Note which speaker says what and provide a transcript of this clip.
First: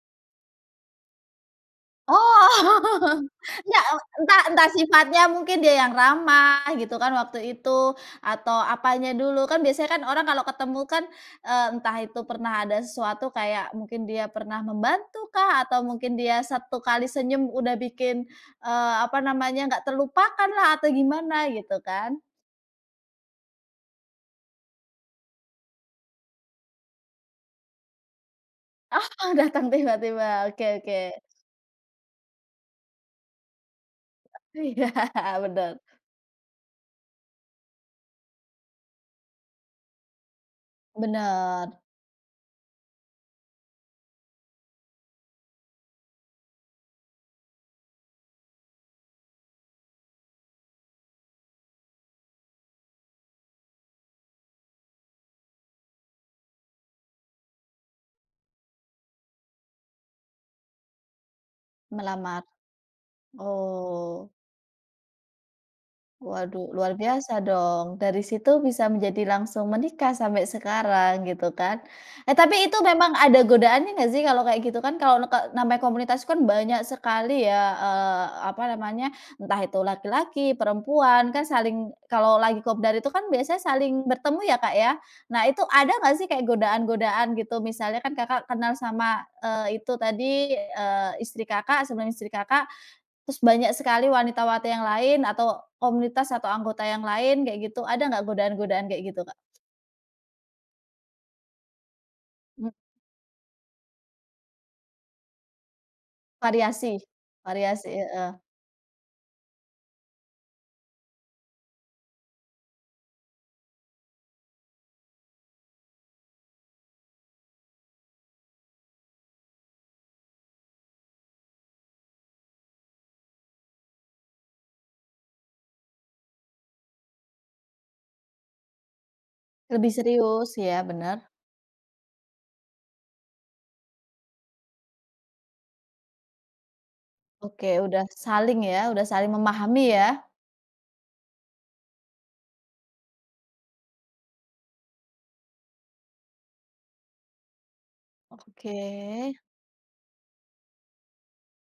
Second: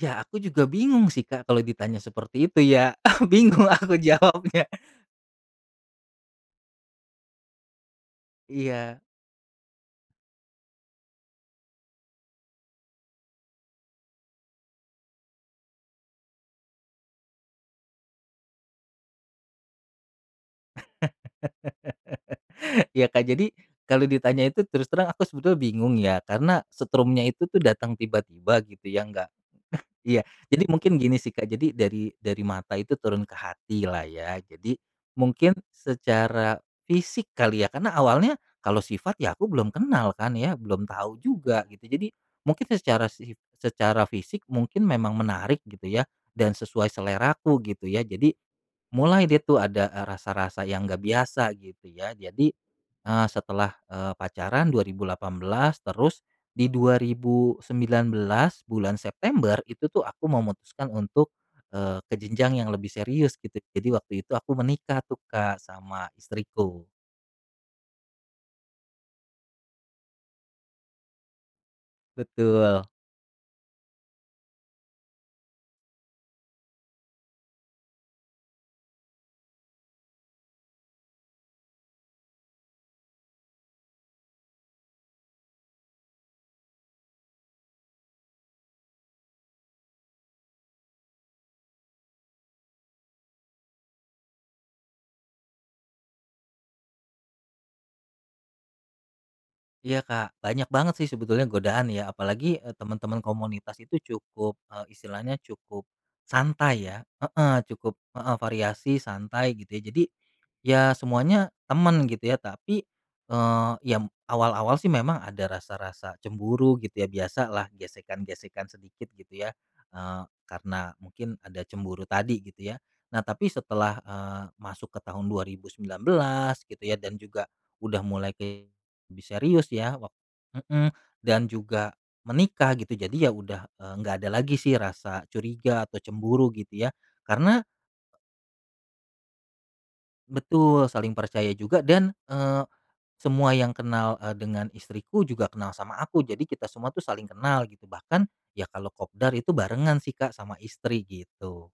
Speaker 1: Ya, aku juga bingung sih, Kak, kalau ditanya
Speaker 2: Oh.
Speaker 1: seperti itu, ya. Bingung
Speaker 2: Engga, e
Speaker 1: aku
Speaker 2: entah
Speaker 1: jawabnya.
Speaker 2: entah sifatnya mungkin dia yang ramah, gitu kan, waktu itu, atau
Speaker 1: Iya.
Speaker 2: apanya dulu. Kan biasanya kan orang kalau ketemu kan, eee, entah itu pernah ada sesuatu kayak mungkin dia pernah membantu kah, atau mungkin dia 1 kali senyum udah bikin, eee, apa namanya, nggak terlupakan lah atau gimana gitu kan.
Speaker 1: Ya, Kak, jadi kalau ditanya itu terus terang aku sebetulnya bingung ya, karena setrumnya itu tuh datang tiba-tiba gitu ya, nggak
Speaker 2: Oh, datang
Speaker 1: iya,
Speaker 2: tiba-tiba. Oke
Speaker 1: jadi mungkin gini
Speaker 2: oke.
Speaker 1: sih, Kak. Jadi dari dari mata itu turun ke hati lah, ya. Jadi,
Speaker 2: Iya,
Speaker 1: mungkin
Speaker 2: benar.
Speaker 1: secara fisik kali ya, karena awalnya kalau sifat, ya, aku belum kenal, kan, ya, belum tahu juga
Speaker 2: Bener.
Speaker 1: gitu. Jadi, mungkin secara sif secara fisik mungkin memang menarik gitu ya, dan sesuai seleraku gitu ya. Jadi, mulai deh, tuh, ada, eee, rasa-rasa yang gak biasa gitu ya. Jadi, eee, setelah, eee, pacaran 2018 terus di 2019 bulan September itu, tuh, aku memutuskan untuk, eee, ke
Speaker 2: Melamar.
Speaker 1: jenjang yang lebih serius gitu. Jadi waktu
Speaker 2: Oh.
Speaker 1: itu aku menikah tuh, Kak, sama
Speaker 2: Waduh,
Speaker 1: istriku.
Speaker 2: luar biasa dong. Dari situ bisa menjadi langsung menikah sampai sekarang, gitu kan. Eh, tapi itu
Speaker 1: Betul.
Speaker 2: memang ada godaannya nggak sih, kalau kayak gitu kan, kalau neke namanya komunitas itu kan, banyak sekali ya, eee, apa namanya, entah itu laki-laki, perempuan, kan saling kalau lagi kopdar itu kan biasanya saling bertemu ya, Kak, ya. Nah, itu ada nggak sih kayak godaan-godaan gitu, misalnya kan Kakak kenal sama, eee, itu tadi, eee, istri Kakak sebelum istri Kakak, terus banyak sekali wanita wati yang lain atau komunitas atau anggota yang lain kayak gitu. Ada nggak godaan-godaan kayak gitu, Kak?
Speaker 1: Iya, Kak, banyak banget, sih, sebetulnya godaan ya. Apalagi, eee,
Speaker 2: Hmm.
Speaker 1: teman-teman komunitas itu cukup, eee, istilahnya cukup, santai ya
Speaker 2: Variasi
Speaker 1: heeh,
Speaker 2: variasi,
Speaker 1: cukup
Speaker 2: heeh.
Speaker 1: heeh, variasi, santai, gitu ya. Jadi, ya, semuanya temen, gitu ya, tapi, eee, ya, m awal-awal sih memang ada rasa-rasa cemburu, gitu ya. Biasalah gesekan-gesekan sedikit gitu ya, eee, karena mungkin ada cemburu tadi gitu ya. Nah, tapi setelah, eee, masuk ke tahun 2019 gitu ya, dan juga udah mulai ke lebih serius
Speaker 2: Lebih
Speaker 1: ya, wak
Speaker 2: serius. Ya,
Speaker 1: mhm,
Speaker 2: bener.
Speaker 1: dan juga menikah gitu, jadi ya udah, eee, nggak ada lagi sih rasa curiga atau cemburu gitu ya, karena
Speaker 2: Oke, udah saling ya, udah saling memahami ya.
Speaker 1: Betul, saling percaya juga dan, eee, semua yang kenal, eee, dengan istriku juga kenal sama aku, jadi kita semua tuh saling kenal gitu. Bahkan, ya kalau kopdar
Speaker 2: Oke.
Speaker 1: itu barengan sih, Kak, sama istri gitu.